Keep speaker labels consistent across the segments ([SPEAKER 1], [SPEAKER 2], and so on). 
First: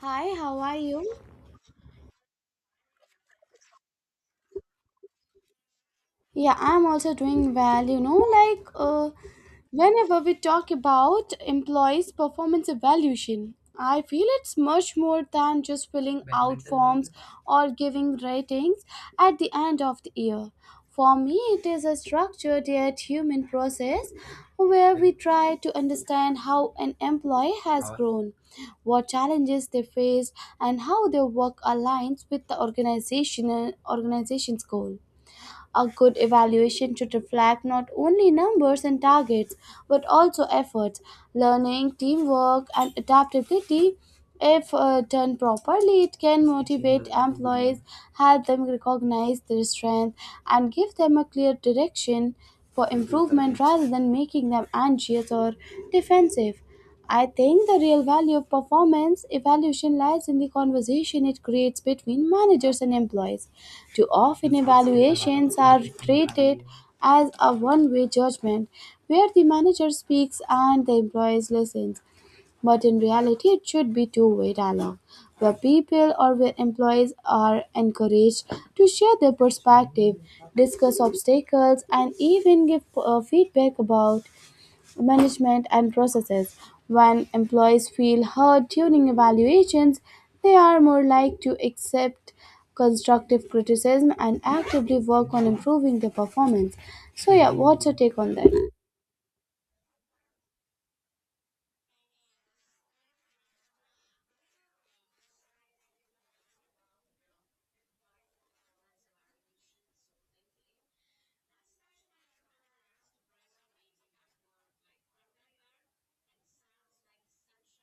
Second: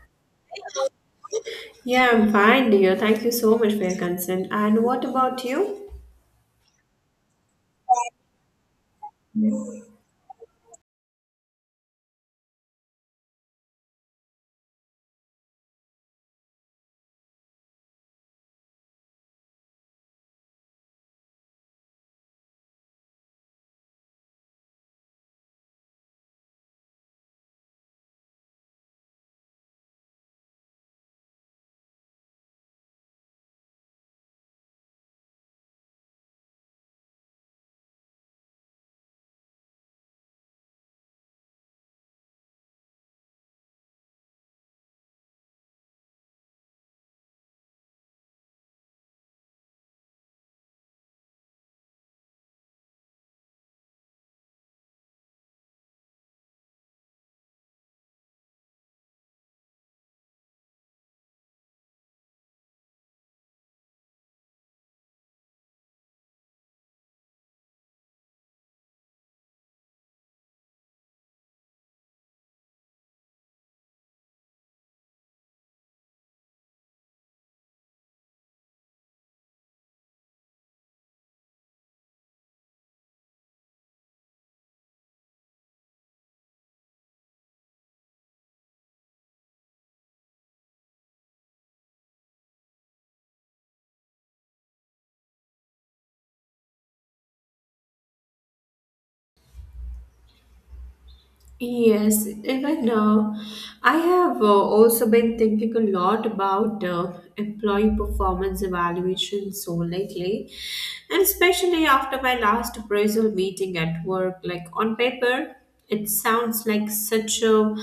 [SPEAKER 1] Hi, how are you?
[SPEAKER 2] Yeah, I'm fine, dear. Thank you so much for your concern. And what about you?
[SPEAKER 1] Yeah, I'm also doing well. Whenever we talk about employees' performance evaluation, I feel it's much more than just filling out forms or giving ratings at the end of the year. For me, it is a structured yet human process where we try to understand how an employee has grown, what challenges they faced, and how their work aligns with the organization's goal. A good evaluation should reflect not only numbers and targets, but also efforts, learning, teamwork, and adaptability. If done properly, it can motivate employees, help them recognize their strength, and give them a clear direction for improvement rather than making them anxious or defensive. I think the real value of performance evaluation lies in the conversation it creates between managers and employees. Too often, evaluations are treated as a one way judgment where the manager speaks and the employee listens. But in reality, it should be two-way dialogue where people or where employees are encouraged to share their perspective, discuss obstacles, and even give feedback about management and processes. When employees feel heard during evaluations, they are more likely to accept constructive criticism and actively work on improving their performance. So, yeah, what's your take on that?
[SPEAKER 2] Yes, even I have also been thinking a lot about employee performance evaluation so lately, and especially after my last appraisal meeting at work. Like on paper, it sounds like such a,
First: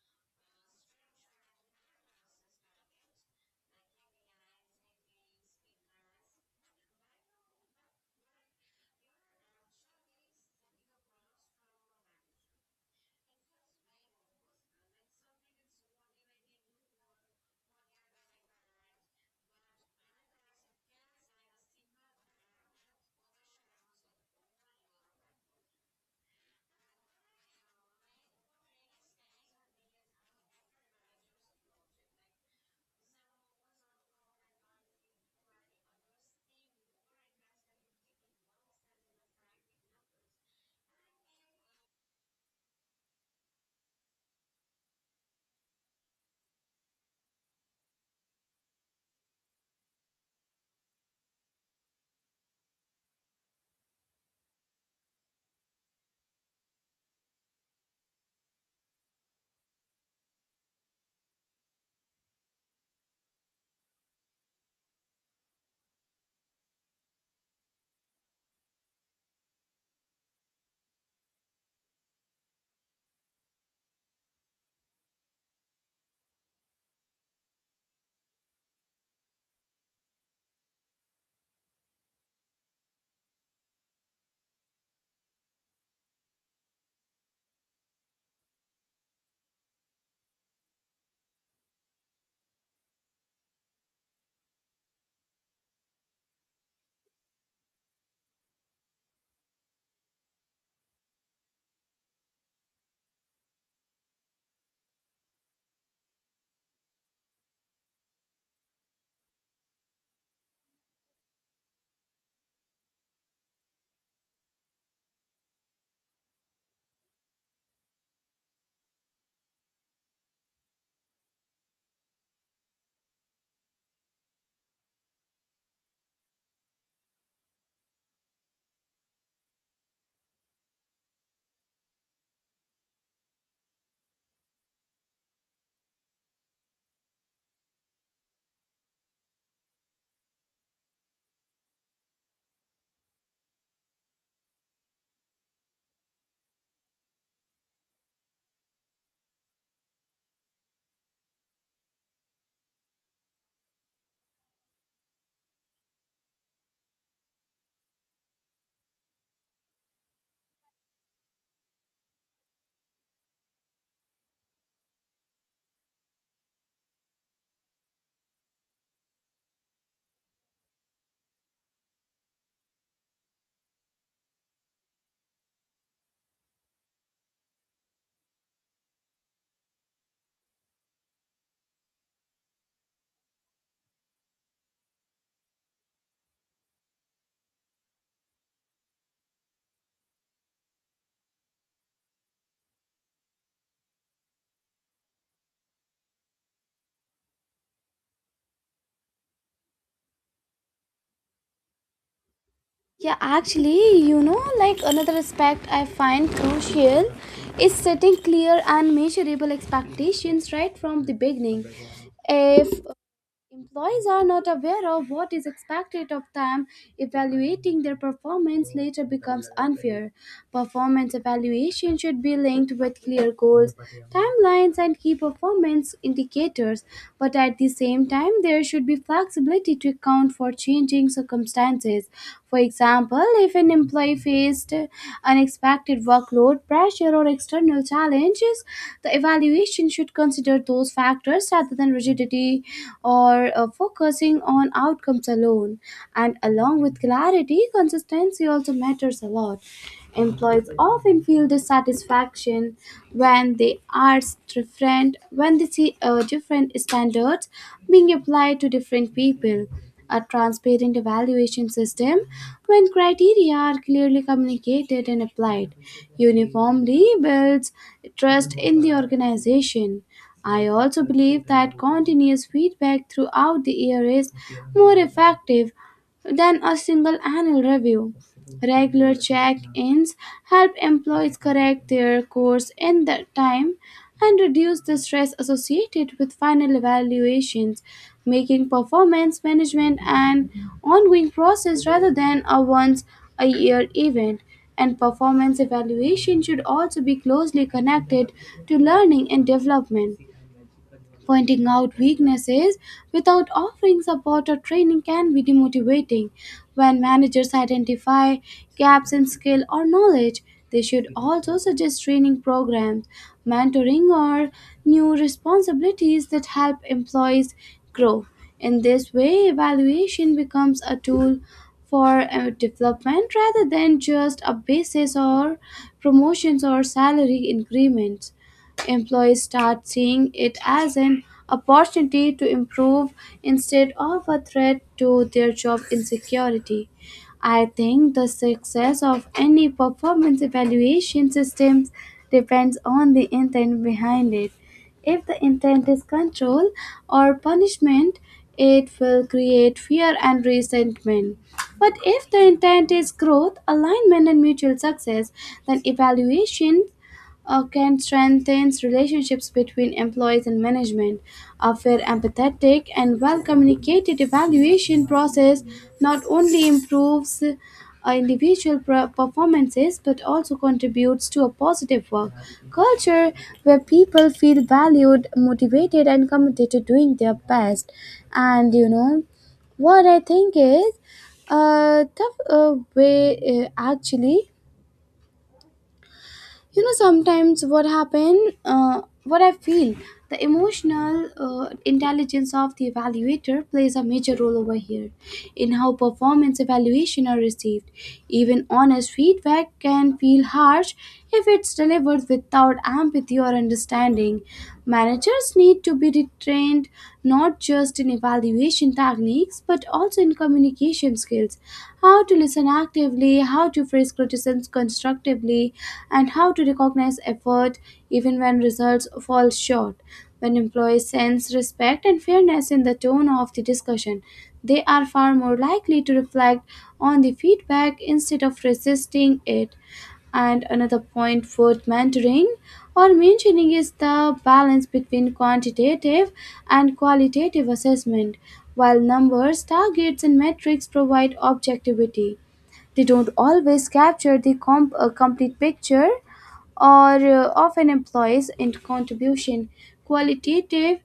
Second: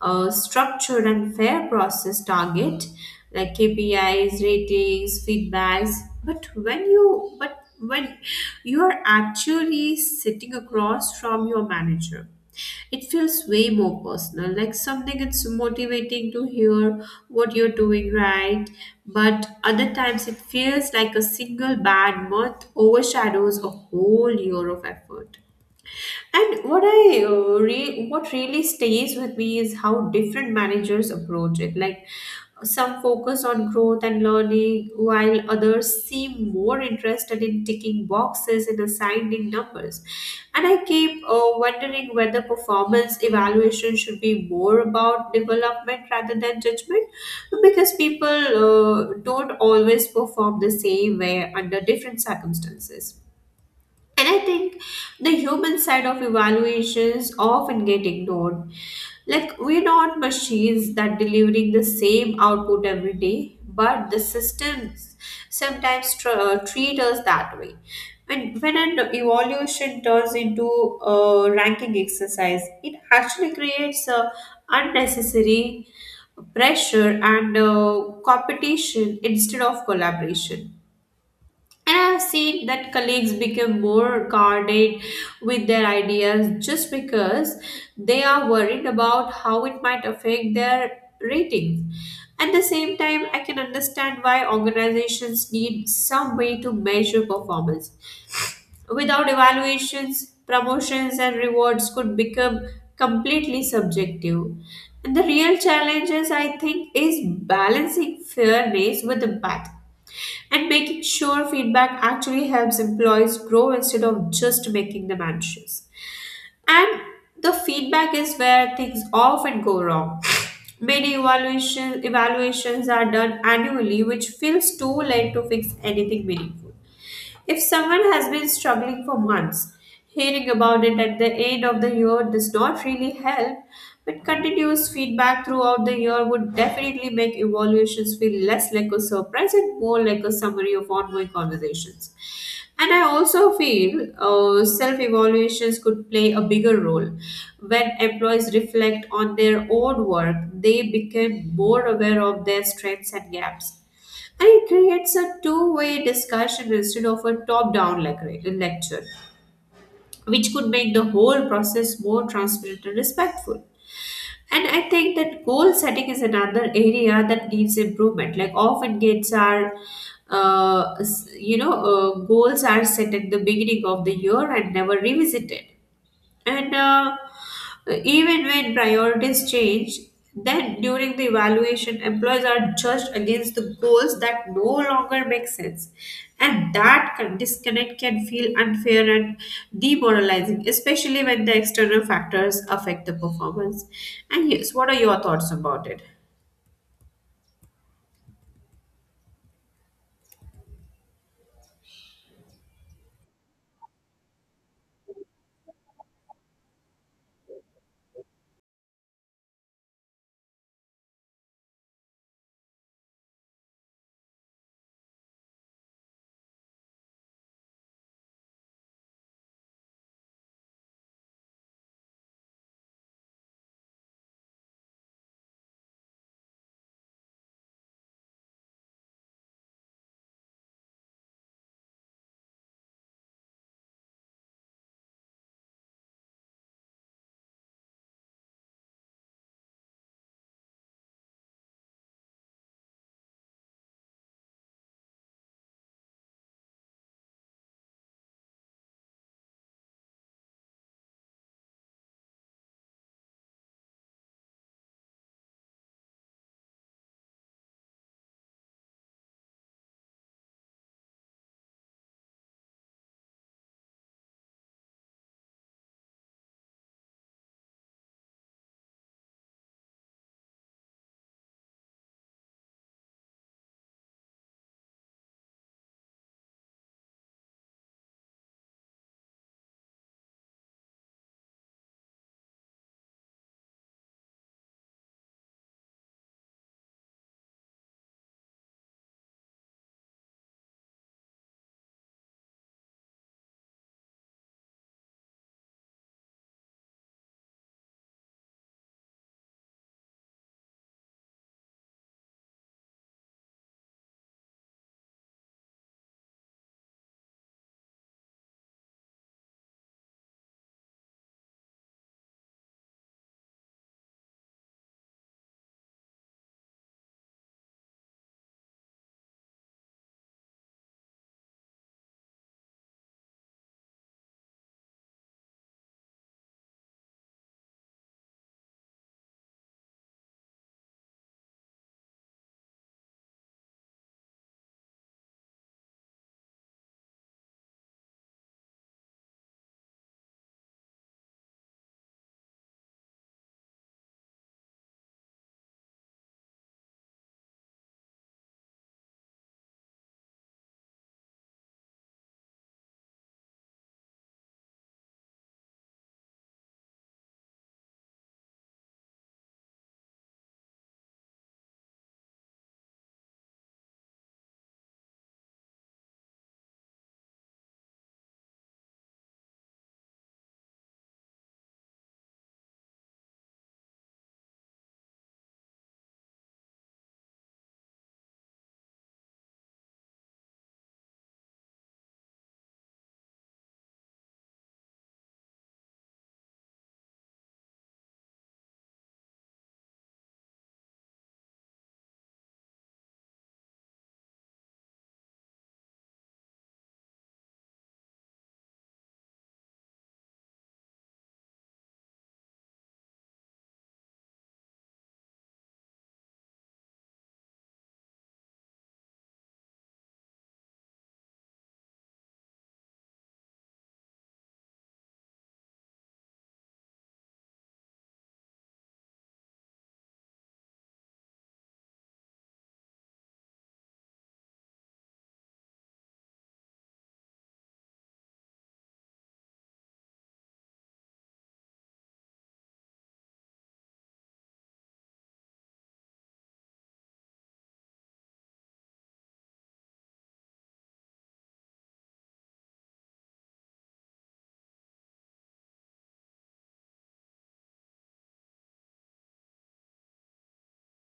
[SPEAKER 2] structured and fair process target, like KPIs, ratings, feedbacks. But when you are actually sitting across from your manager, it feels way more personal, like something it's motivating to hear what you're doing right. But other times it feels like a single bad month overshadows a whole year of effort. And what I what really stays with me is how different managers approach it. Like some focus on growth and learning, while others seem more interested in ticking boxes and assigning numbers. And I keep wondering whether performance evaluation should be more about development rather than judgment, because people don't always perform the same way under different circumstances. And I think the human side of evaluations often get ignored. Like we're not machines that delivering the same output every day, but the systems sometimes treat us that way. When an evaluation turns into a ranking exercise, it actually creates a unnecessary pressure and competition instead of collaboration. And I have seen that colleagues become more guarded with their ideas just because they are worried about how it might affect their ratings. At the same time, I can understand why organizations need some way to measure performance. Without evaluations, promotions and rewards could become completely subjective. And the real challenges, I think, is balancing fairness with impact and making sure feedback actually helps employees grow instead of just making them anxious. And the feedback is where things often go wrong. Many evaluations are done annually, which feels too late to fix anything meaningful. If someone has been struggling for months, hearing about it at the end of the year does not really help, but continuous feedback throughout the year would definitely make evaluations feel less like a surprise and more like a summary of ongoing conversations. And I also feel self evaluations could play a bigger role. When employees reflect on their own work, they become more aware of their strengths and gaps. And it creates a two-way discussion instead of a top down lecture, which could make the whole process more transparent and respectful. And I think that goal setting is another area that needs improvement. Like often gates are, s- you know, goals are set at the beginning of the year and never revisited. And even when priorities change, then during the evaluation, employees are judged against the goals that no longer make sense. And that disconnect can feel unfair and demoralizing, especially when the external factors affect the performance. And yes, what are your thoughts about it?
[SPEAKER 1] Yeah, actually, you know, like another aspect I find crucial is setting clear and measurable expectations right from the beginning. If employees are not aware of what is expected of them, evaluating their performance later becomes unfair. Performance evaluation should be linked with clear goals, timelines, and key performance indicators. But at the same time, there should be flexibility to account for changing circumstances. For example, if an employee faced unexpected workload, pressure, or external challenges, the evaluation should consider those factors rather than rigidity intensity or focusing on outcomes alone. And along with clarity, consistency also matters a lot. Employees often feel dissatisfaction when they are when they see different standards being applied to different people. A transparent evaluation system when criteria are clearly communicated and applied uniformly builds trust in the organization. I also believe that continuous feedback throughout the year is more effective than a single annual review. Regular check ins help employees correct their course in the time and reduce the stress associated with final evaluations, making performance management an ongoing process rather than a once a year event. And performance evaluation should also be closely connected to learning and development. Pointing out weaknesses without offering support or training can be demotivating. When managers identify gaps in skill or knowledge, they should also suggest training programs, mentoring, or new responsibilities that help employees grow. In this way, evaluation becomes a tool for development rather than just a basis or promotions or salary increments. Employees start seeing it as an opportunity to improve instead of a threat to their job insecurity. I think the success of any performance evaluation systems depends on the intent behind it. If the intent is control or punishment, it will create fear and resentment. But if the intent is growth, alignment, and mutual success, then evaluations can strengthen relationships between employees and management. A fair, empathetic, and well communicated evaluation process not only improves individual performances but also contributes to a positive work culture where people feel valued, motivated, and committed to doing their best. And you know, what I think is a tough way actually you know sometimes what happen what I feel the emotional intelligence of the evaluator plays a major role over here in how performance evaluation are received. Even honest feedback can feel harsh if it's delivered without empathy or understanding. Managers need to be retrained not just in evaluation techniques but also in communication skills, how to listen actively, how to phrase criticisms constructively, and how to recognize effort even when results fall short. When employees sense respect and fairness in the tone of the discussion, they are far more likely to reflect on the feedback instead of resisting it. And another point worth mentoring or mentioning is the balance between quantitative and qualitative assessment. While numbers, targets, and metrics provide objectivity, they don't always capture the complete picture or of an employee's in contribution. Qualitative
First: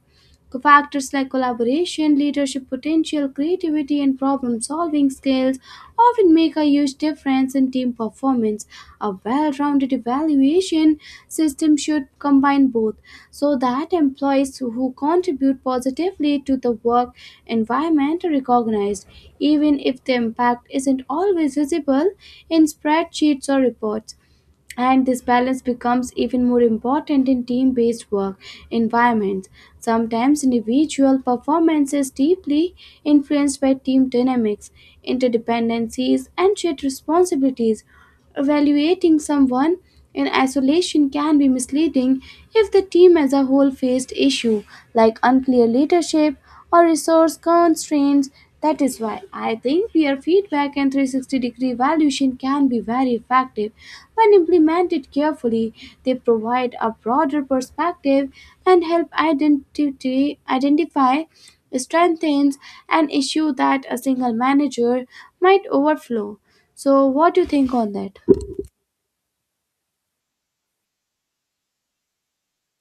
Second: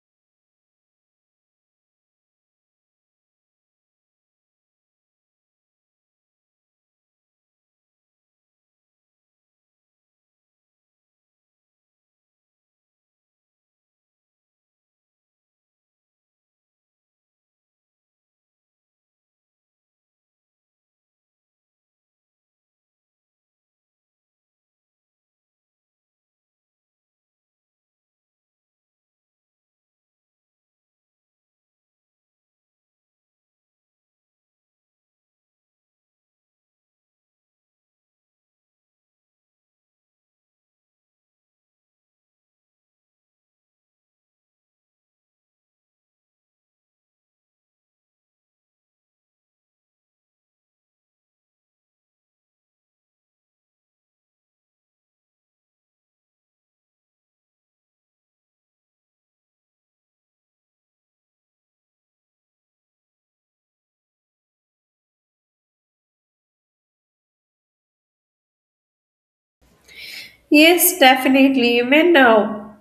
[SPEAKER 1] factors like collaboration, leadership potential, creativity, and problem solving skills often make a huge difference in team performance. A well rounded evaluation system should combine both so that employees who contribute positively to the work environment are recognized, even if the impact isn't always visible in spreadsheets or reports. And this balance becomes even more important in team-based work environments. Sometimes individual performance is deeply influenced by team dynamics, interdependencies, and shared responsibilities. Evaluating someone in isolation can be misleading if the team as a whole faced issues like unclear leadership or resource constraints. That is why I think peer feedback and 360 degree evaluation can be very effective when implemented carefully. They provide a broader perspective and help identify strengths and issues that a single manager might overflow. So, what do you think on that?
[SPEAKER 2] Yes, definitely. I mean, uh,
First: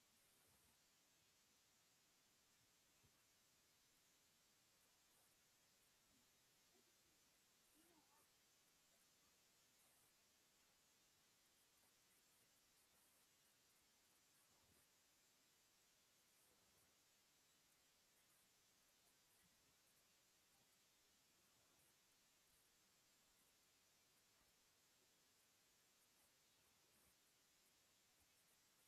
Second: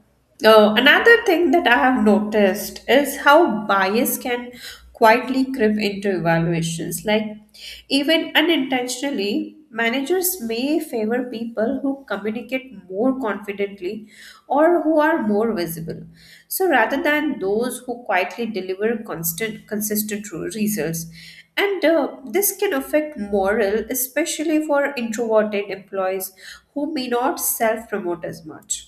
[SPEAKER 2] uh, another thing that I have noticed is how bias can quietly creep into evaluations. Like, even unintentionally, managers may favor people who communicate more confidently or who are more visible. So, rather than those who quietly deliver consistent results. And this can affect morale, especially for introverted employees who may not self promote as much.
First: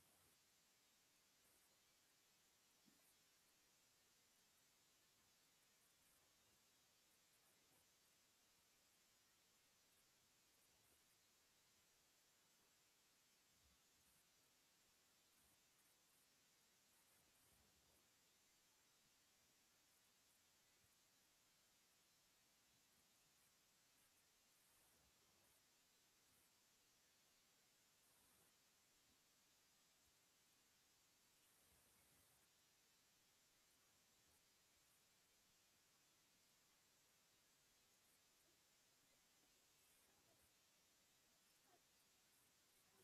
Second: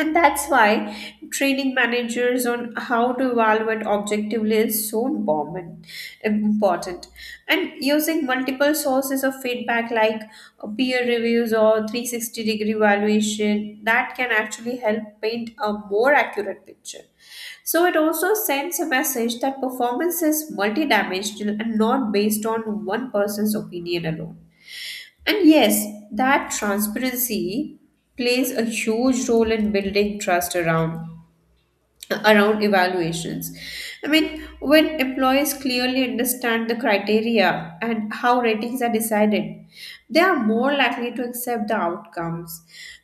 [SPEAKER 2] And that's why training managers on how to evaluate objectively is so important. And using multiple sources of feedback like peer reviews or 360 degree evaluation, that can actually help paint a more accurate picture. So it also sends a message that performance is multidimensional and not based on one person's opinion alone. And yes, that transparency plays a huge role in building trust around evaluations. I mean, when employees clearly understand the criteria and how ratings are decided, they are more likely to accept the outcomes,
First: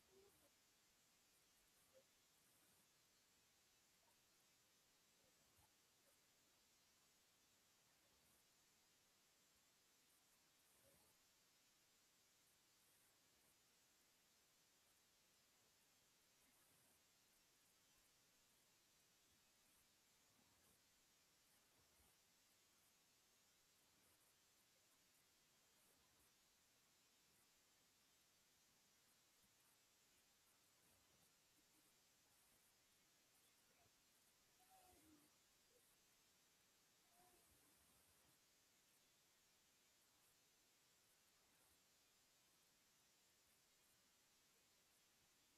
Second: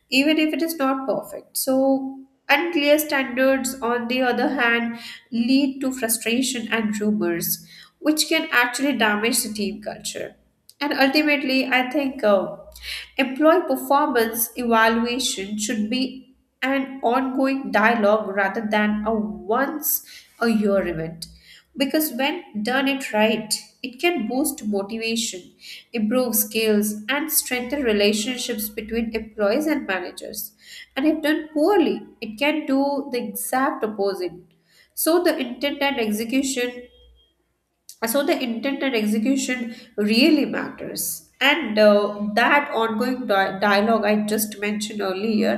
[SPEAKER 2] even if it is not perfect. So, unclear standards, on the other hand, lead to frustration and rumors, which can actually damage the team culture. And ultimately, I think employee performance evaluation should be an ongoing dialogue rather than a once a year event. Because when done it right, it can boost motivation, improve skills, and strengthen relationships between employees and managers. And if done poorly, it can do the exact opposite. So, the intent and execution so the intent and execution really matters and that ongoing dialogue I just mentioned earlier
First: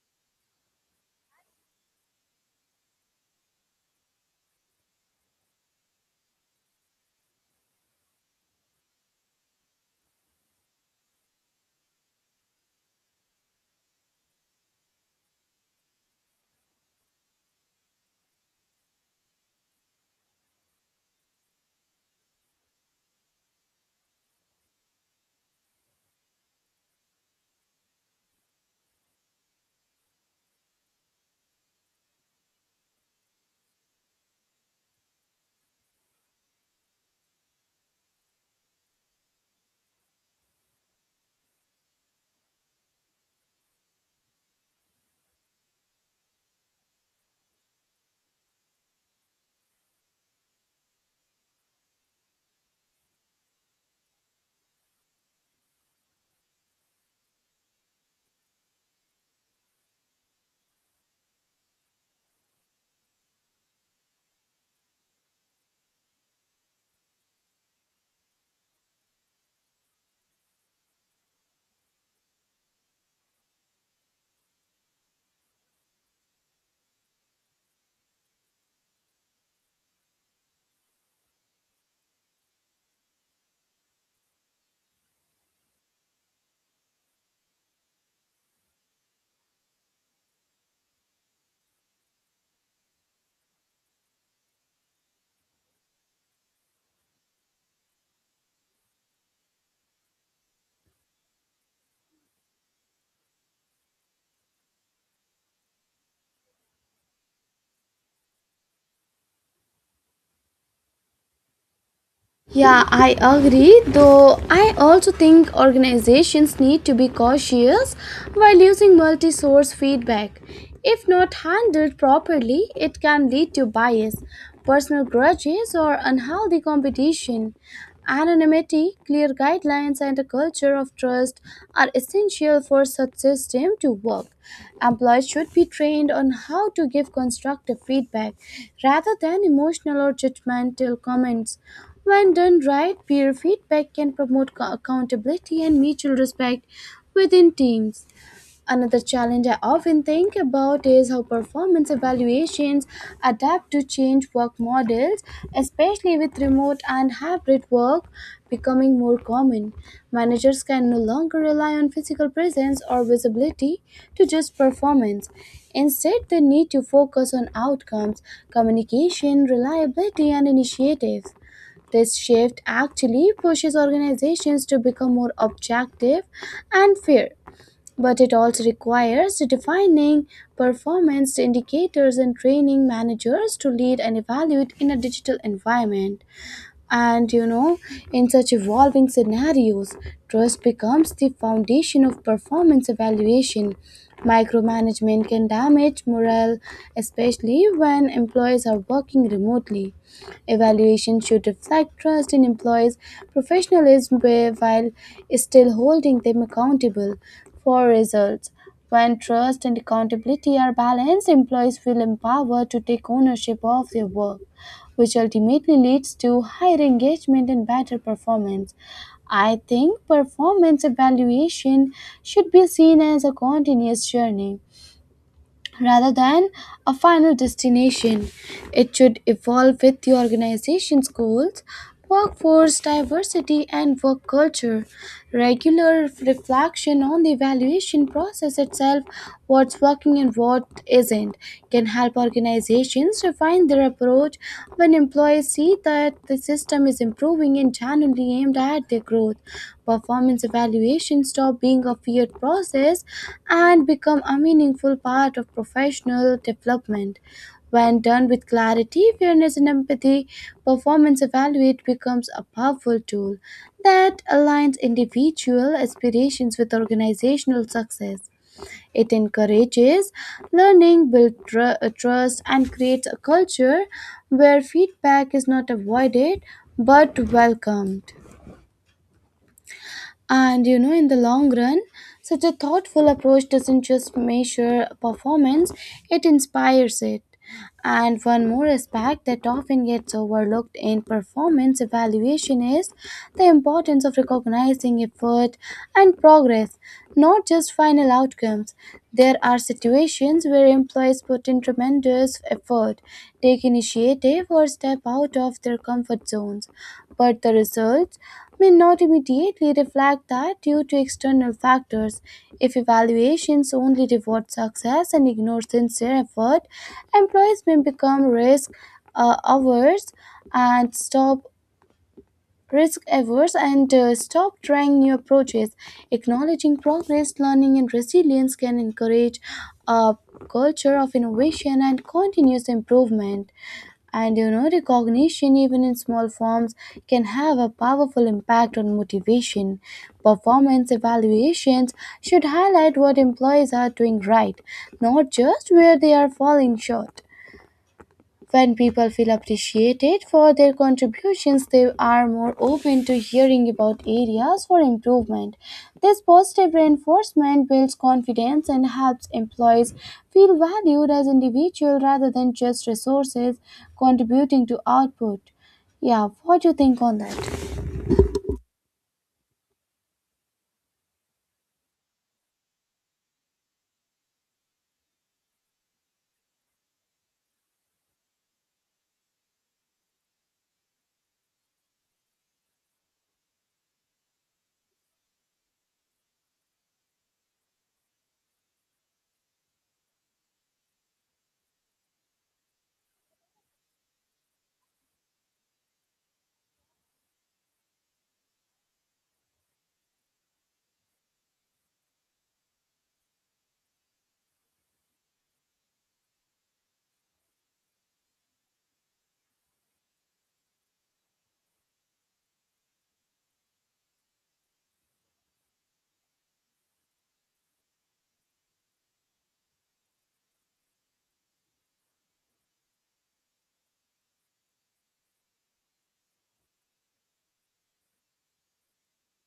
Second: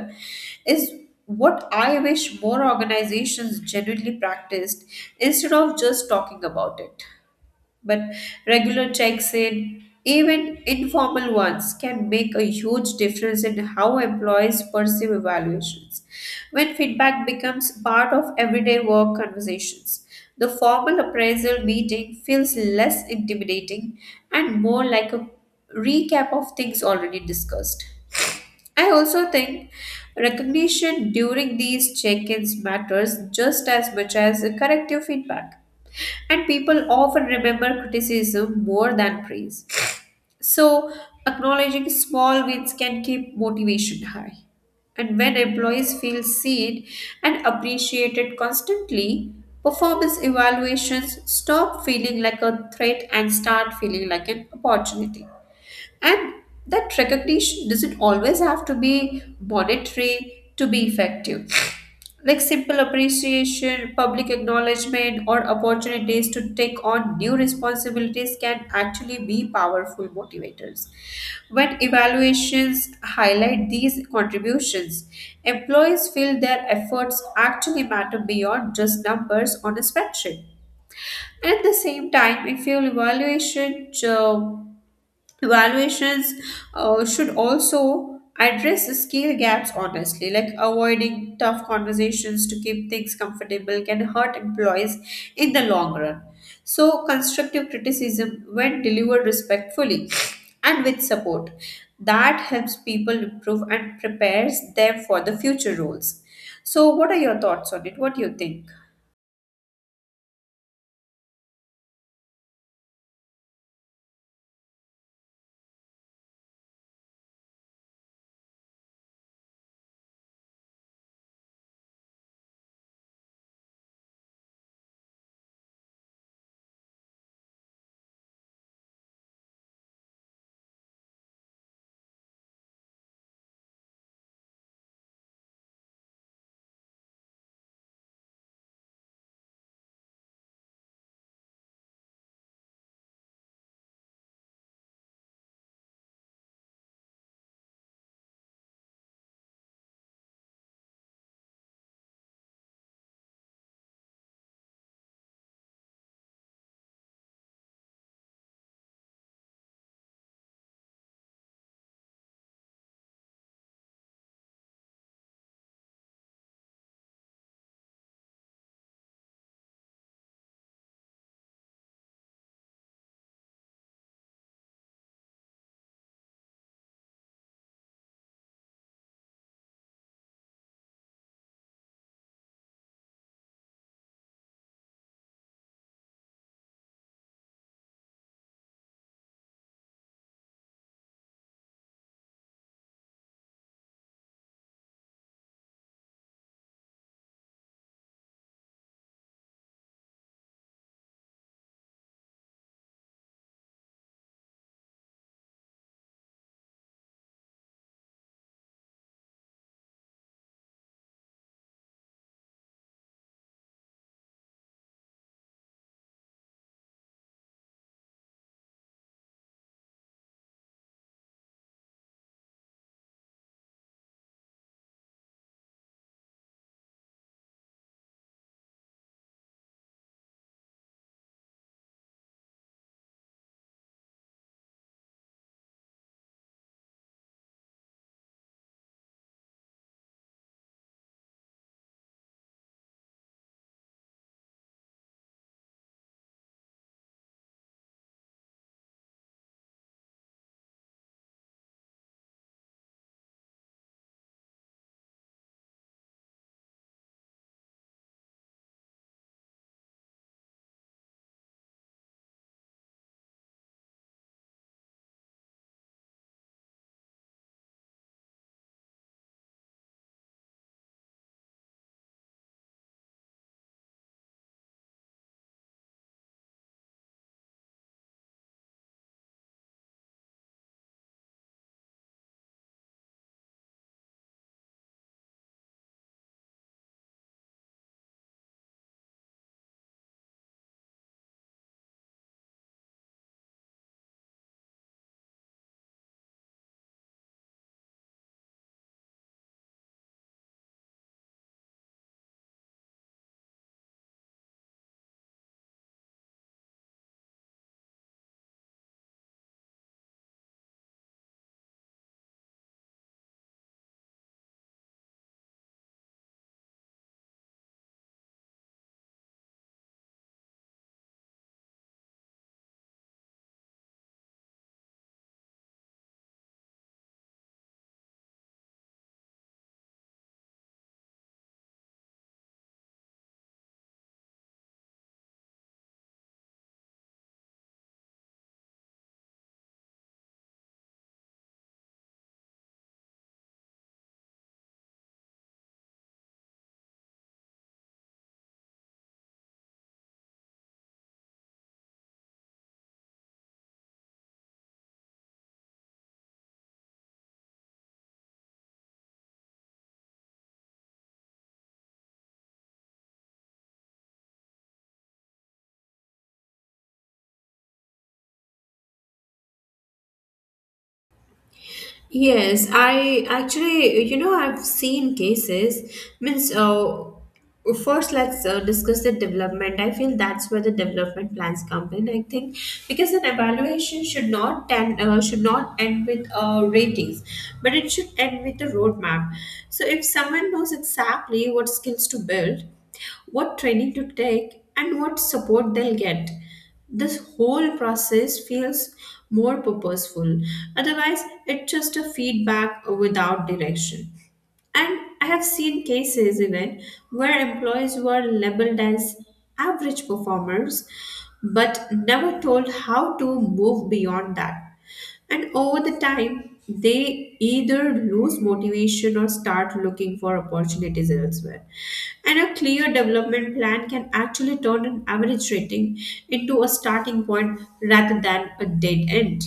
[SPEAKER 2] is what I wish more organizations genuinely practiced instead of just talking about it, but regular checks in, even informal ones, can make a huge difference in how employees perceive evaluations. When feedback becomes part of everyday work conversations, the formal appraisal meeting feels less intimidating and more like a recap of things already discussed. I also think recognition during these check ins matters just as much as corrective feedback. And people often remember criticism more than praise. So, acknowledging small wins can keep motivation high. And when employees feel seen and appreciated constantly, performance evaluations stop feeling like a threat and start feeling like an opportunity. And that recognition doesn't always have to be monetary to be effective. Like simple appreciation, public acknowledgement, or opportunities to take on new responsibilities can actually be powerful motivators. When evaluations highlight these contributions, employees feel their efforts actually matter beyond just numbers on a spreadsheet. And at the same time, if your evaluation Evaluations should also address the skill gaps honestly, like avoiding tough conversations to keep things comfortable can hurt employees in the long run. So, constructive criticism, when delivered respectfully and with support, that helps people improve and prepares them for the future roles. So, what are your thoughts on it? What do you think?
[SPEAKER 1] Yeah, I agree, though I also think organizations need to be cautious while using multi source feedback. If not handled properly, it can lead to bias, personal grudges, or unhealthy competition. Anonymity, clear guidelines, and a culture of trust are essential for such system to work. Employees should be trained on how to give constructive feedback rather than emotional or judgmental comments. When done right, peer feedback can promote accountability and mutual respect within teams. Another challenge I often think about is how performance evaluations adapt to change work models, especially with remote and hybrid work becoming more common. Managers can no longer rely on physical presence or visibility to judge performance. Instead, they need to focus on outcomes, communication, reliability, and initiatives. This shift actually pushes organizations to become more objective and fair, but it also requires defining performance indicators and training managers to lead and evaluate in a digital environment. And you know, in such evolving scenarios, trust becomes the foundation of performance evaluation. Micromanagement can damage morale, especially when employees are working remotely. Evaluation should reflect trust in employees' professionalism while still holding them accountable for results. When trust and accountability are balanced, employees feel empowered to take ownership of their work which ultimately leads to higher engagement and better performance. I think performance evaluation should be seen as a continuous journey rather than a final destination. It should evolve with the organization's goals, workforce diversity, and work culture. Regular reflection on the evaluation process itself, what's working and what isn't, can help organizations refine their approach when employees see that the system is improving and genuinely aimed at their growth. Performance evaluation stop being a feared process and become a meaningful part of professional development. When done with clarity, fairness, and empathy, performance evaluate becomes a powerful tool that aligns individual aspirations with organizational success. It encourages learning, builds trust, and creates a culture where feedback is not avoided but welcomed. And you know, in the long run, such a thoughtful approach doesn't just measure performance, it inspires it. And one more aspect that often gets overlooked in performance evaluation is the importance of recognizing effort and progress, not just final outcomes. There are situations where employees put in tremendous effort, take initiative, or step out of their comfort zones, but the results may not immediately reflect that due to external factors. If evaluations only reward success and ignore sincere effort, employees may become uh, averse and stop risk averse and stop trying new approaches. Acknowledging progress, learning, and resilience can encourage a culture of innovation and continuous improvement. And you know, recognition, even in small forms, can have a powerful impact on motivation. Performance evaluations should highlight what employees are doing right, not just where they are falling short. When people feel appreciated for their contributions, they are more open to hearing about areas for improvement. This positive reinforcement builds confidence and helps employees feel valued as individuals rather than just resources contributing to output. Yeah, what do you think on that?
[SPEAKER 2] Yes, I actually, you know, I've seen cases. Means, uh, first let's discuss the development. I feel that's where the development plans come in. I think because an evaluation should not end with ratings, but it should end with a roadmap. So if someone knows exactly what skills to build, what training to take, and what support they'll get. This whole process feels more purposeful. Otherwise, it's just a feedback without direction. And I have seen cases even where employees were labeled as average performers but never told how to move beyond that. And over the time, they either lose motivation or start looking for opportunities elsewhere. And a clear development plan can actually turn an average rating into a starting point rather than a dead end.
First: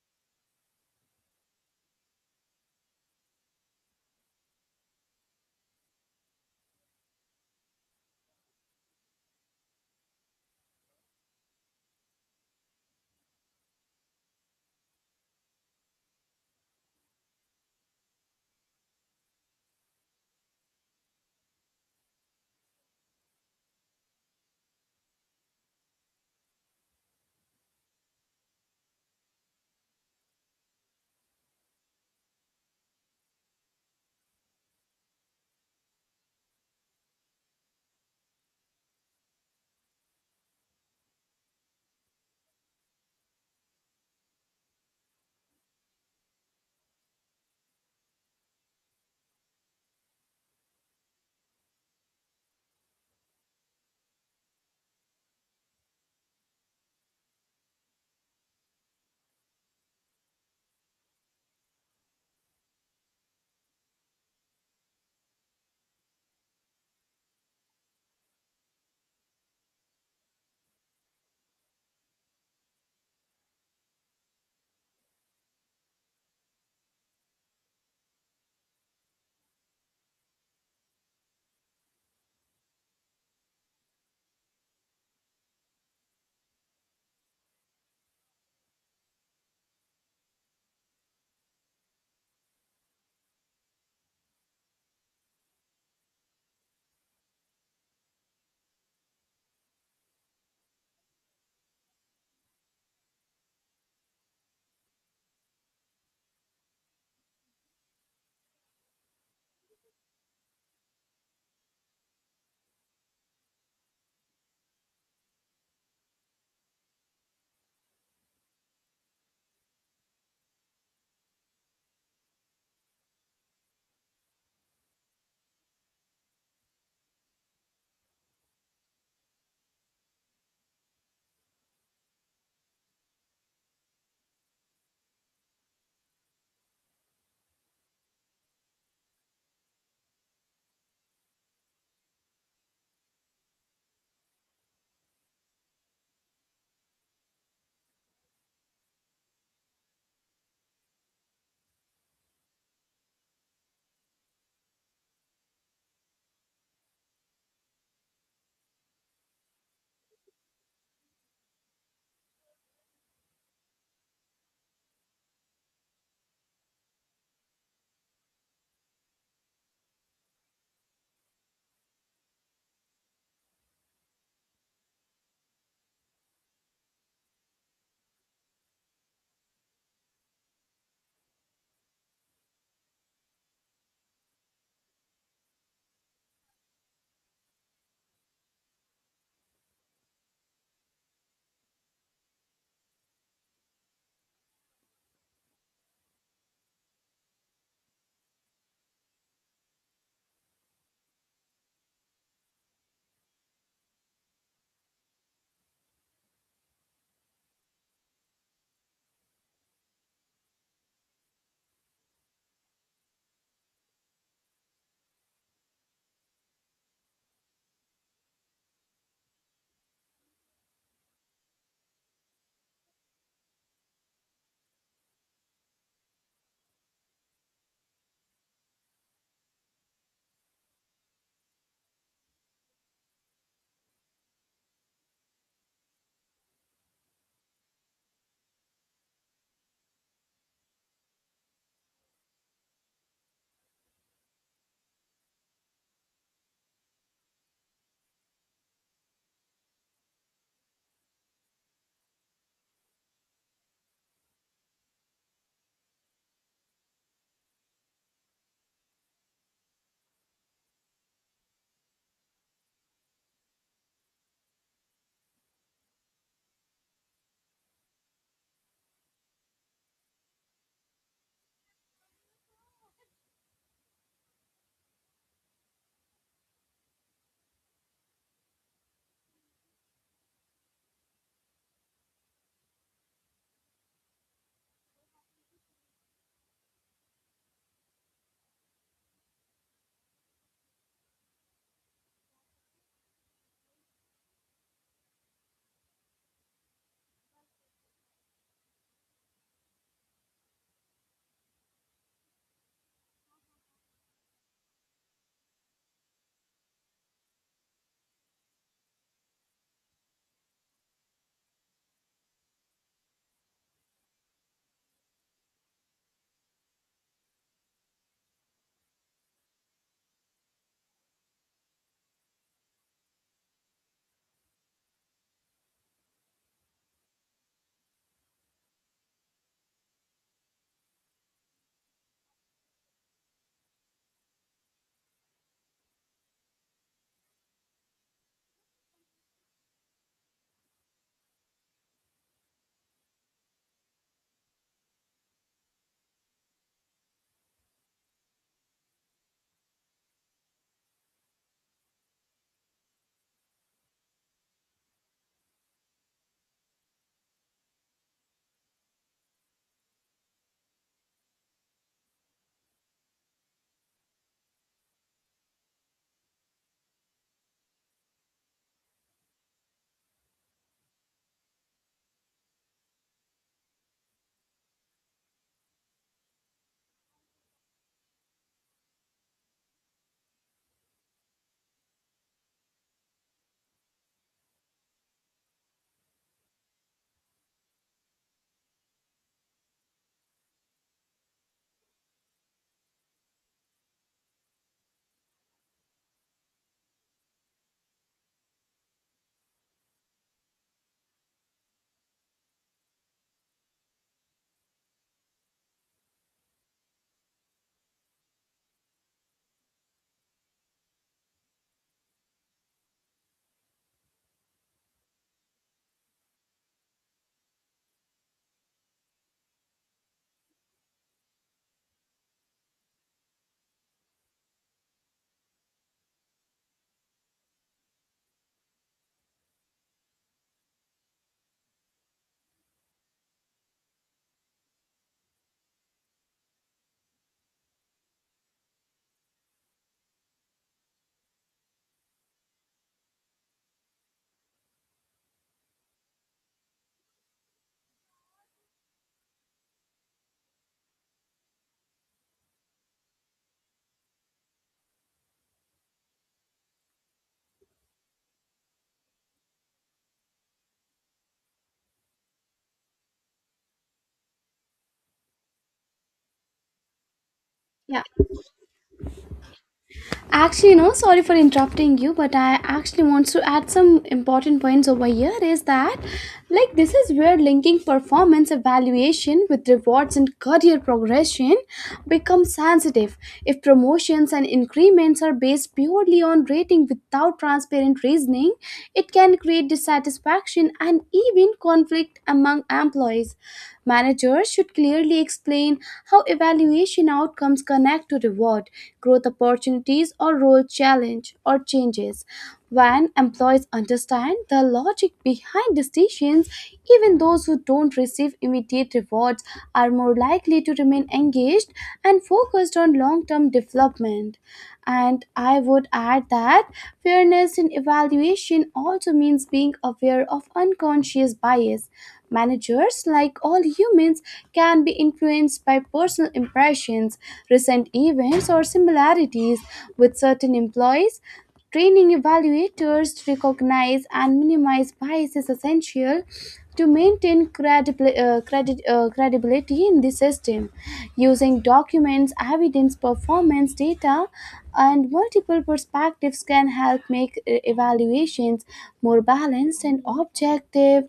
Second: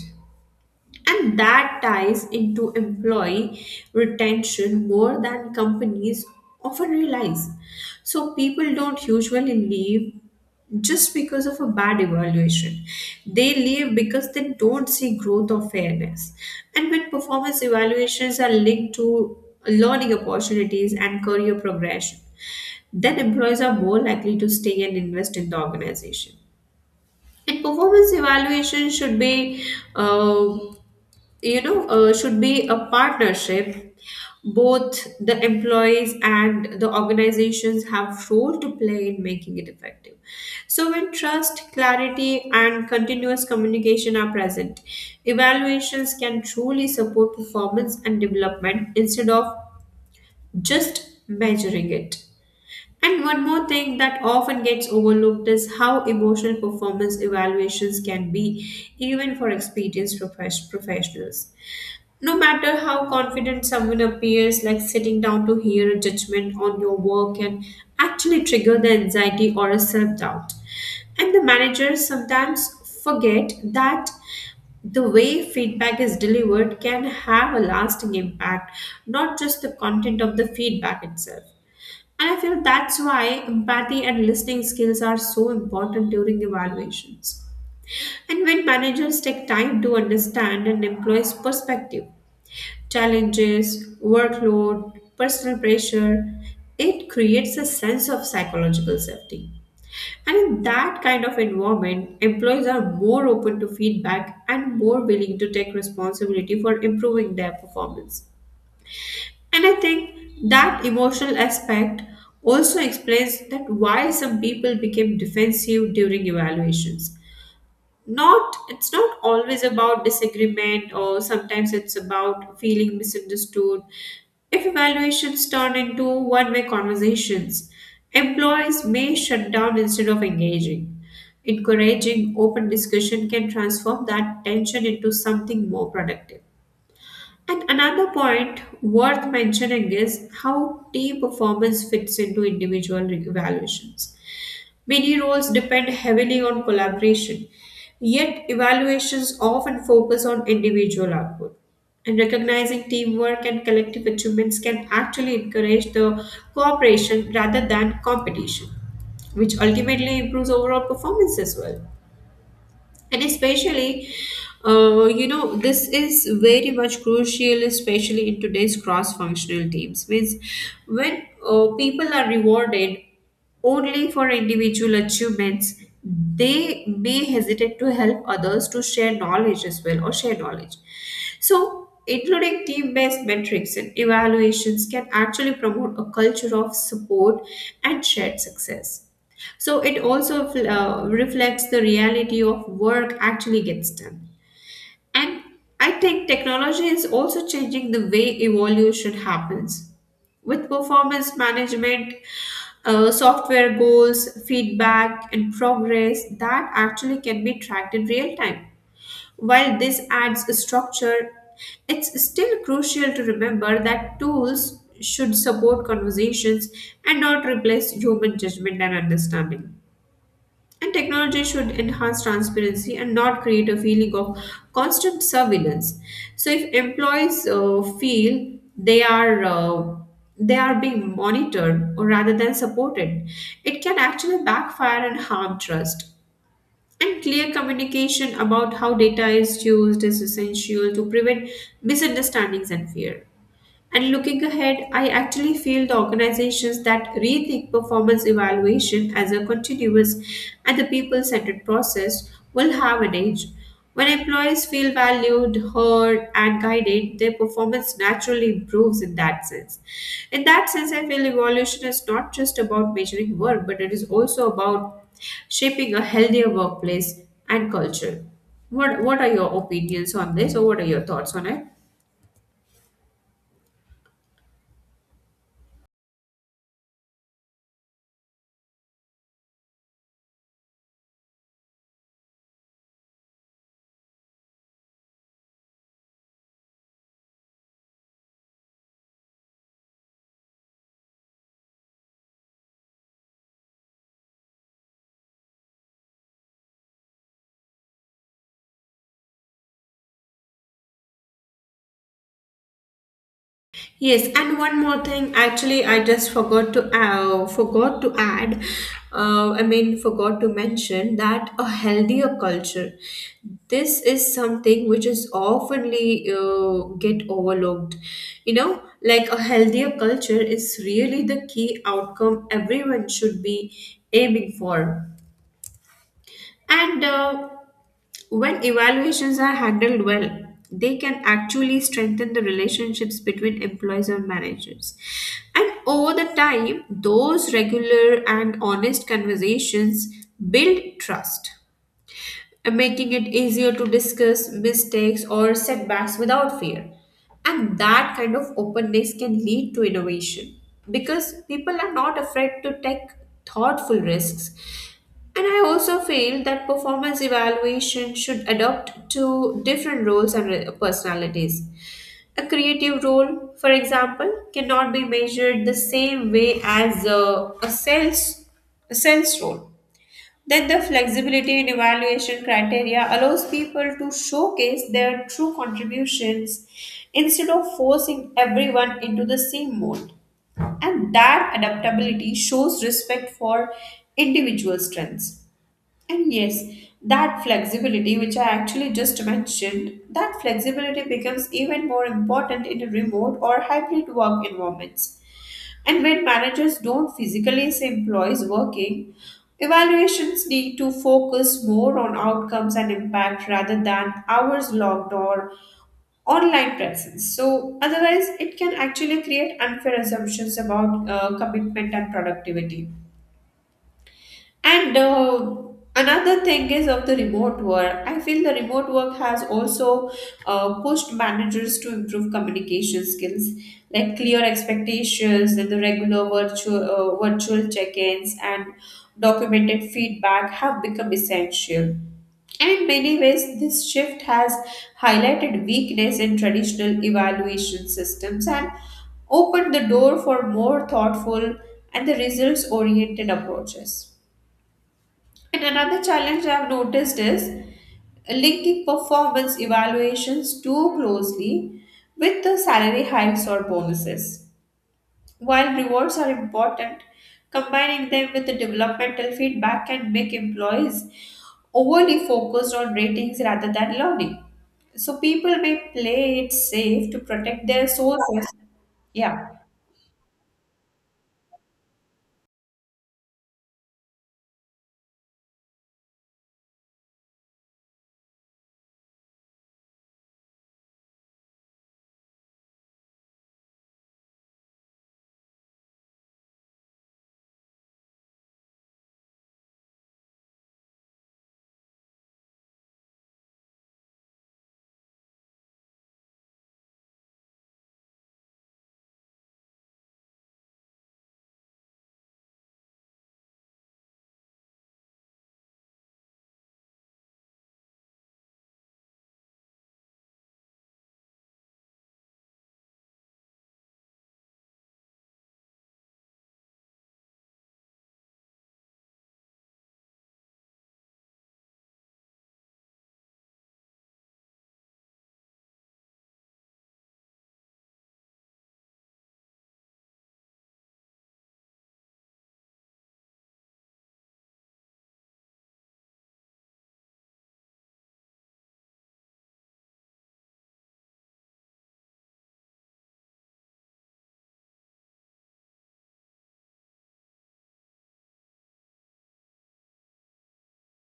[SPEAKER 2] And that ties into employee retention more than companies often realize. So people don't usually leave just because of a bad evaluation. They leave because they don't see growth or fairness. And when performance evaluations are linked to learning opportunities and career progression, then employees are more likely to stay and invest in the organization. And performance evaluation should uh, should be a partnership. Both the employees and the organizations have role to play in making it effective. So when trust, clarity, and continuous communication are present, evaluations can truly support performance and development instead of just measuring it. And one more thing that often gets overlooked is how emotional performance evaluations can be, even for experienced professionals. No matter how confident someone appears, like sitting down to hear a judgment on your work can actually trigger the anxiety or a self doubt. And the managers sometimes forget that the way feedback is delivered can have a lasting impact, not just the content of the feedback itself. And I feel that's why empathy and listening skills are so important during evaluations. And when managers take time to understand an employee's perspective, challenges, workload, personal pressure, it creates a sense of psychological safety. And in that kind of environment, employees are more open to feedback and more willing to take responsibility for improving their performance. And I think that emotional aspect also explains that why some people became defensive during evaluations. Not it's not always about disagreement or sometimes it's about feeling misunderstood. If evaluations turn into one-way conversations, employees may shut down instead of engaging. Encouraging open discussion can transform that tension into something more productive. And another point worth mentioning is how team performance fits into individual evaluations. Many roles depend heavily on collaboration, yet, evaluations often focus on individual output. And recognizing teamwork and collective achievements can actually encourage the cooperation rather than competition, which ultimately improves overall performance as well. And especially, you know, this is very much crucial, especially in today's cross functional teams. Means when people are rewarded only for individual achievements, they may hesitate to help others to share knowledge as well or share knowledge. So, including team based metrics and evaluations can actually promote a culture of support and shared success. So it also reflects the reality of work actually gets done. And I think technology is also changing the way evolution happens. With performance management, software goals, feedback, and progress that actually can be tracked in real time. While this adds a structure, it's still crucial to remember that tools should support conversations and not replace human judgment and understanding. And technology should enhance transparency and not create a feeling of constant surveillance. So if employees feel they are being monitored or rather than supported, it can actually backfire and harm trust. And clear communication about how data is used is essential to prevent misunderstandings and fear. And looking ahead, I actually feel the organizations that rethink performance evaluation as a continuous and the people centered process will have an edge. When employees feel valued, heard, and guided, their performance naturally improves in that sense. In that sense, I feel evolution is not just about measuring work, but it is also about shaping a healthier workplace and culture. What are your opinions on this, or what are your thoughts on it? Yes, and one more thing. Actually, I just forgot to forgot to add. I mean, forgot to mention that a healthier culture. This is something which is oftenly get overlooked. You know, like a healthier culture is really the key outcome everyone should be aiming for and when evaluations are handled well, they can actually strengthen the relationships between employees and managers. And over the time, those regular and honest conversations build trust and making it easier to discuss mistakes or setbacks without fear. And that kind of openness can lead to innovation because people are not afraid to take thoughtful risks. And I also feel that performance evaluation should adapt to different roles and personalities. A creative role, for example, cannot be measured the same way as a sales role, then the flexibility in evaluation criteria allows people to showcase their true contributions instead of forcing everyone into the same mold. And that adaptability shows respect for individual strengths. And yes, that flexibility, which I actually just mentioned, that flexibility becomes even more important in a remote or hybrid work environments, and when managers don't physically see employees working, evaluations need to focus more on outcomes and impact rather than hours logged or online presence. So, otherwise, it can actually create unfair assumptions about commitment and productivity. And another thing is of the remote work. I feel the remote work has also pushed managers to improve communication skills, like clear expectations and the regular virtual check-ins and documented feedback have become essential. And in many ways, this shift has highlighted weakness in traditional evaluation systems and opened the door for more thoughtful and the results-oriented approaches. And another challenge I've noticed is linking performance evaluations too closely with the salary hikes or bonuses. While rewards are important, combining them with the developmental feedback can make employees overly focused on ratings rather than learning. So people may play it safe to protect their
[SPEAKER 1] Yeah,
[SPEAKER 2] sources. Yeah.
[SPEAKER 1] actually, no, sorry for interrupting you, but I actually wants to add some important points over here is that like this is where linking performance evaluation with rewards and career progression becomes sensitive. If promotions and increments are based purely on rating without transparent reasoning, it can create dissatisfaction and even conflict among employees. Managers should clearly explain how evaluation outcomes connect to reward, growth opportunities, or role challenge or changes. When employees understand the logic behind decisions, even those who don't receive immediate rewards are more likely to remain engaged and focused on long term development. And I would add that fairness in evaluation also means being aware of unconscious bias. Managers, like all humans, opinions can be influenced by personal impressions, recent events, or similarities with certain employees. Training evaluators to recognize and minimize bias is essential to maintain credibility in the system. Using documents, evidence, performance data, and multiple perspectives can help make evaluations more balanced and objective,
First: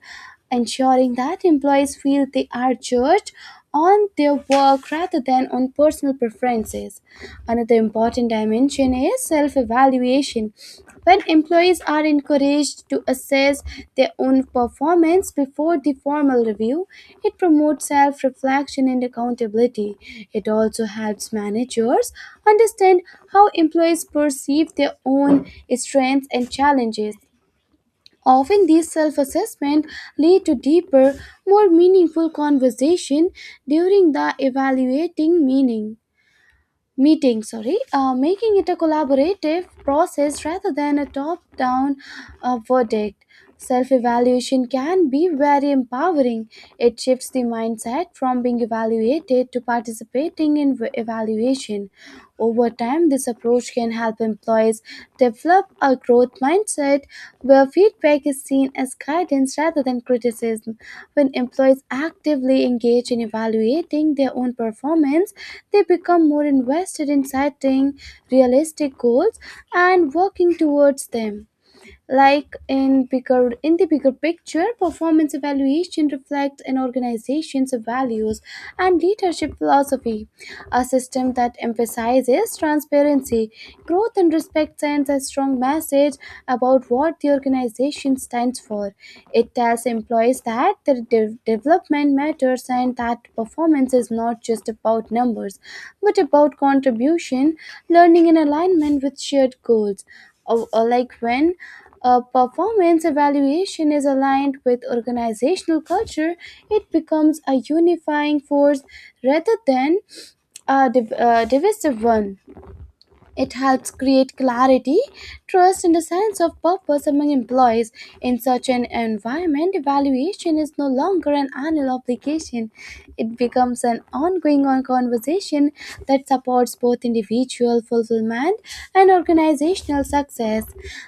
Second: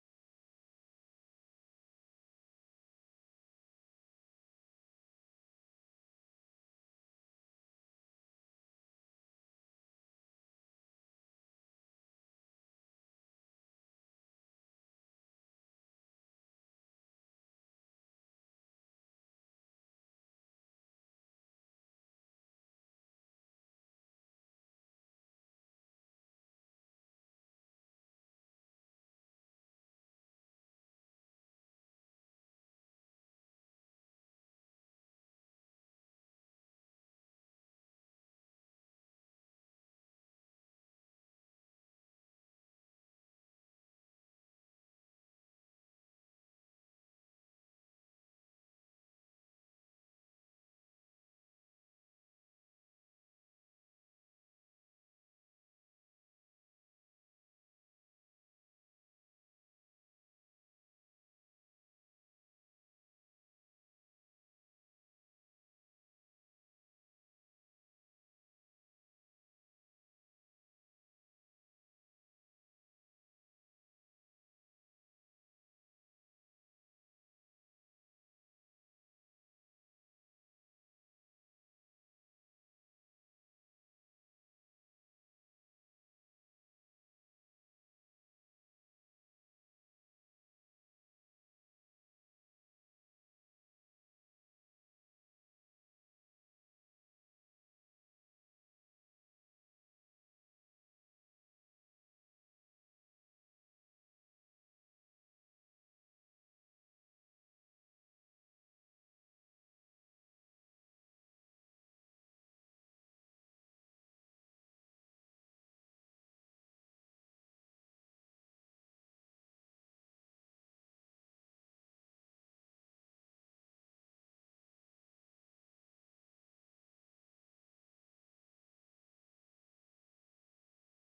[SPEAKER 1] ensuring that employees feel they are judged on their work rather than on personal preferences. Another important dimension is self evaluation. When employees are encouraged to assess their own performance before the formal review, it promotes self reflection and accountability. It also helps managers understand how employees perceive their own strengths and challenges. Often these self-assessment lead to deeper, more meaningful conversation during the evaluating meaning meeting, sorry, making it a collaborative process rather than a top-down verdict. Self-evaluation can be very empowering. It shifts the mindset from being evaluated to participating in evaluation. Over time, this approach can help employees develop a growth mindset where feedback is seen as guidance rather than criticism. When employees actively engage in evaluating their own performance, they become more invested in setting realistic goals and working towards them. Like in the bigger picture, performance evaluation reflects an organization's values and leadership philosophy. A system that emphasizes transparency, growth, and respect sends a strong message about what the organization stands for. It tells employees that their development matters and that performance is not just about numbers, but about contribution, learning, and alignment with shared goals. Or like when a performance evaluation is aligned with organizational culture, it becomes a unifying force rather than a divisive one. It helps create clarity, trust, and a sense of purpose among employees. In such an environment, evaluation is no longer an annual obligation. It becomes an ongoing conversation that supports both individual fulfillment and organizational success.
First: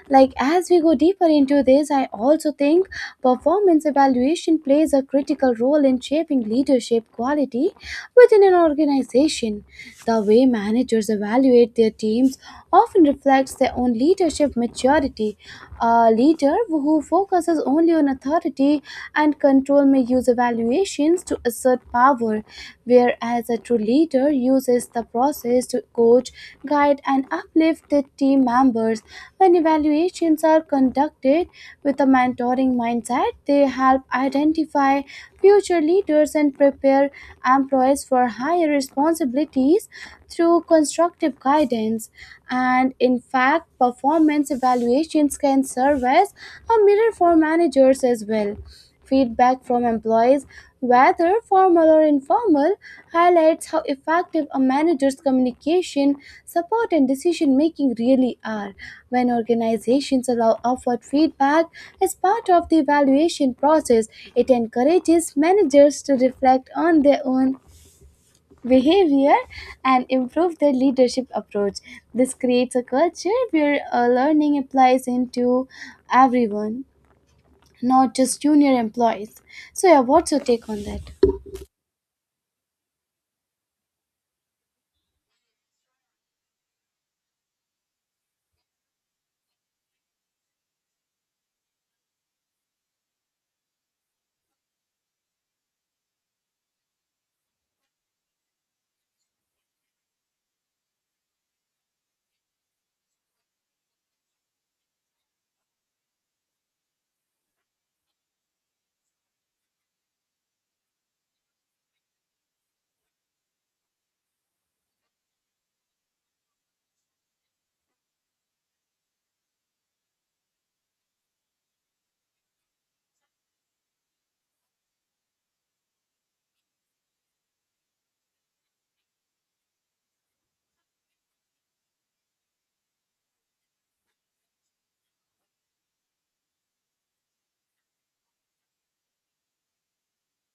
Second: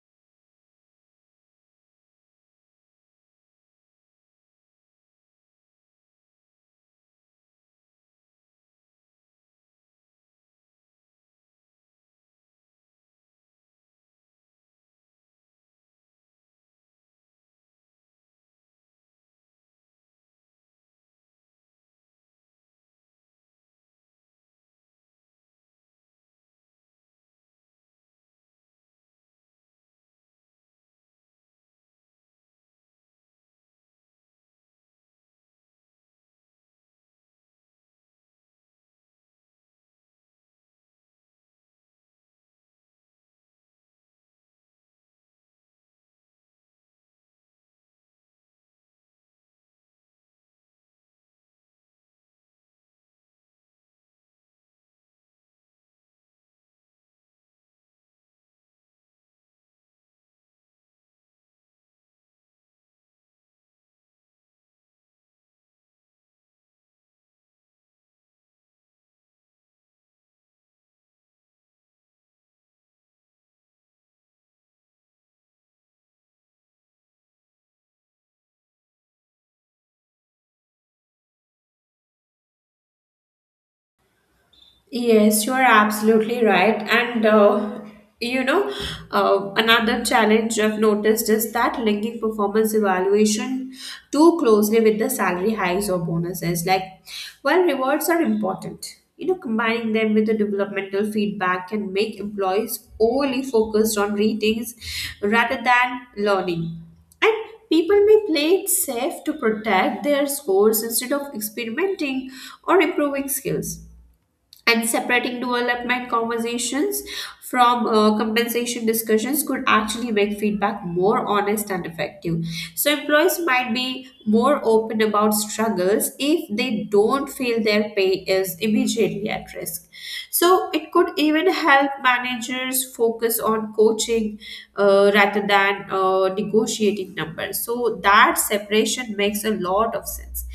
[SPEAKER 1] Like, as we go deeper into this, I also think performance evaluation plays a critical role in shaping leadership quality within an organization. The way managers evaluate their teams often reflects their own leadership maturity. A leader who focuses only on authority and control may use evaluations to assert power, whereas a true leader uses the process to coach, guide, and uplift their team members. When evaluations are conducted with a mentoring mindset, they help identify future leaders and prepare employees for higher responsibilities through constructive guidance. And in fact, performance evaluations can serve as a mirror for managers as well. Feedback from employees, whether formal or informal, highlights how effective a manager's communication, support, and decision making really are. When organizations allow upward feedback as part of the evaluation process, it encourages managers to reflect on their own behavior and improve their leadership approach. This creates a culture where learning applies into everyone, not just junior employees. So, yeah, what's your take on that?
[SPEAKER 2] Yes, you are absolutely right. And you know, another challenge I've noticed is that linking performance evaluation too closely with the salary hikes or bonuses. Like, while rewards are important, you know, combining them with the developmental feedback can make employees overly focused on ratings rather than learning. And people may play it safe to protect their scores instead of experimenting or improving skills, and separating development conversations from compensation discussions could actually make feedback more honest and effective. So, employees might be more open about struggles if they don't feel their pay is immediately at risk. So, it could even help managers focus on coaching, rather than negotiating numbers. So, that separation makes a lot of sense,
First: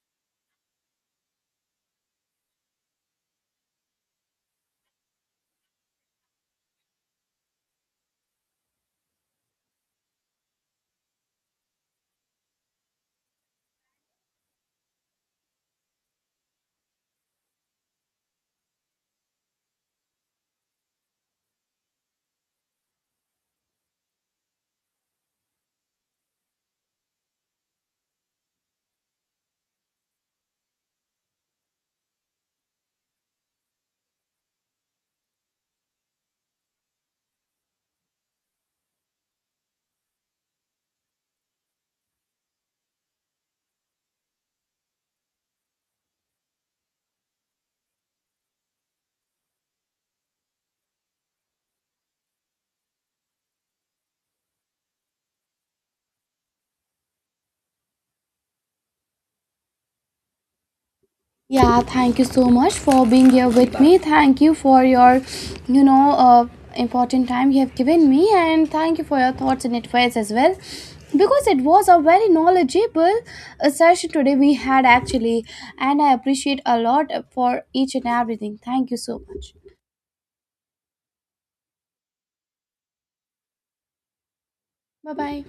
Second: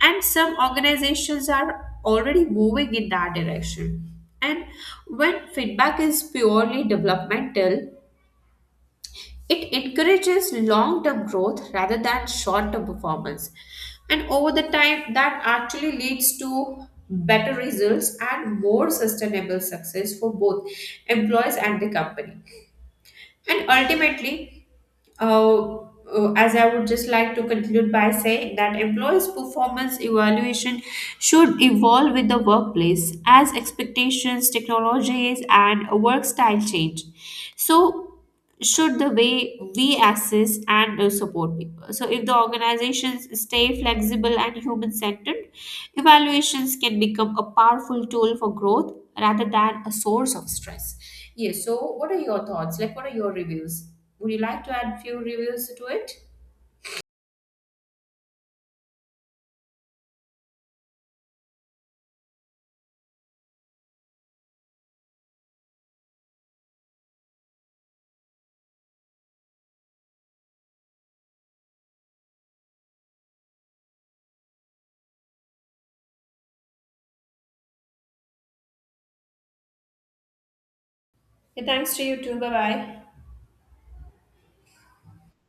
[SPEAKER 2] and some organizations are already moving in that direction, and when feedback is purely developmental, it encourages long term growth rather than short term performance, and over the time that actually leads to better results and more sustainable success for both employees and the company. And ultimately, as I would just like to conclude by saying that employees' performance evaluation should evolve with the workplace as expectations, technologies, and work style change. So, should the way we assess and support people. So, if the organizations stay flexible and human centered, evaluations can become a powerful tool for growth rather than a source of stress. Yes, so what are your thoughts? Like, what are your reviews? Would you like to add few reviews to it?
[SPEAKER 1] Yeah, thank you so much for being here with me. Thank you for your, you know, uh, important time you have given me, and thank you for your thoughts and advice as well. Because it was a very knowledgeable session today we had actually, and I appreciate a lot for each and everything. Thank you so much.
[SPEAKER 2] Yeah, thanks to you too. Bye bye.
[SPEAKER 1] Bye bye.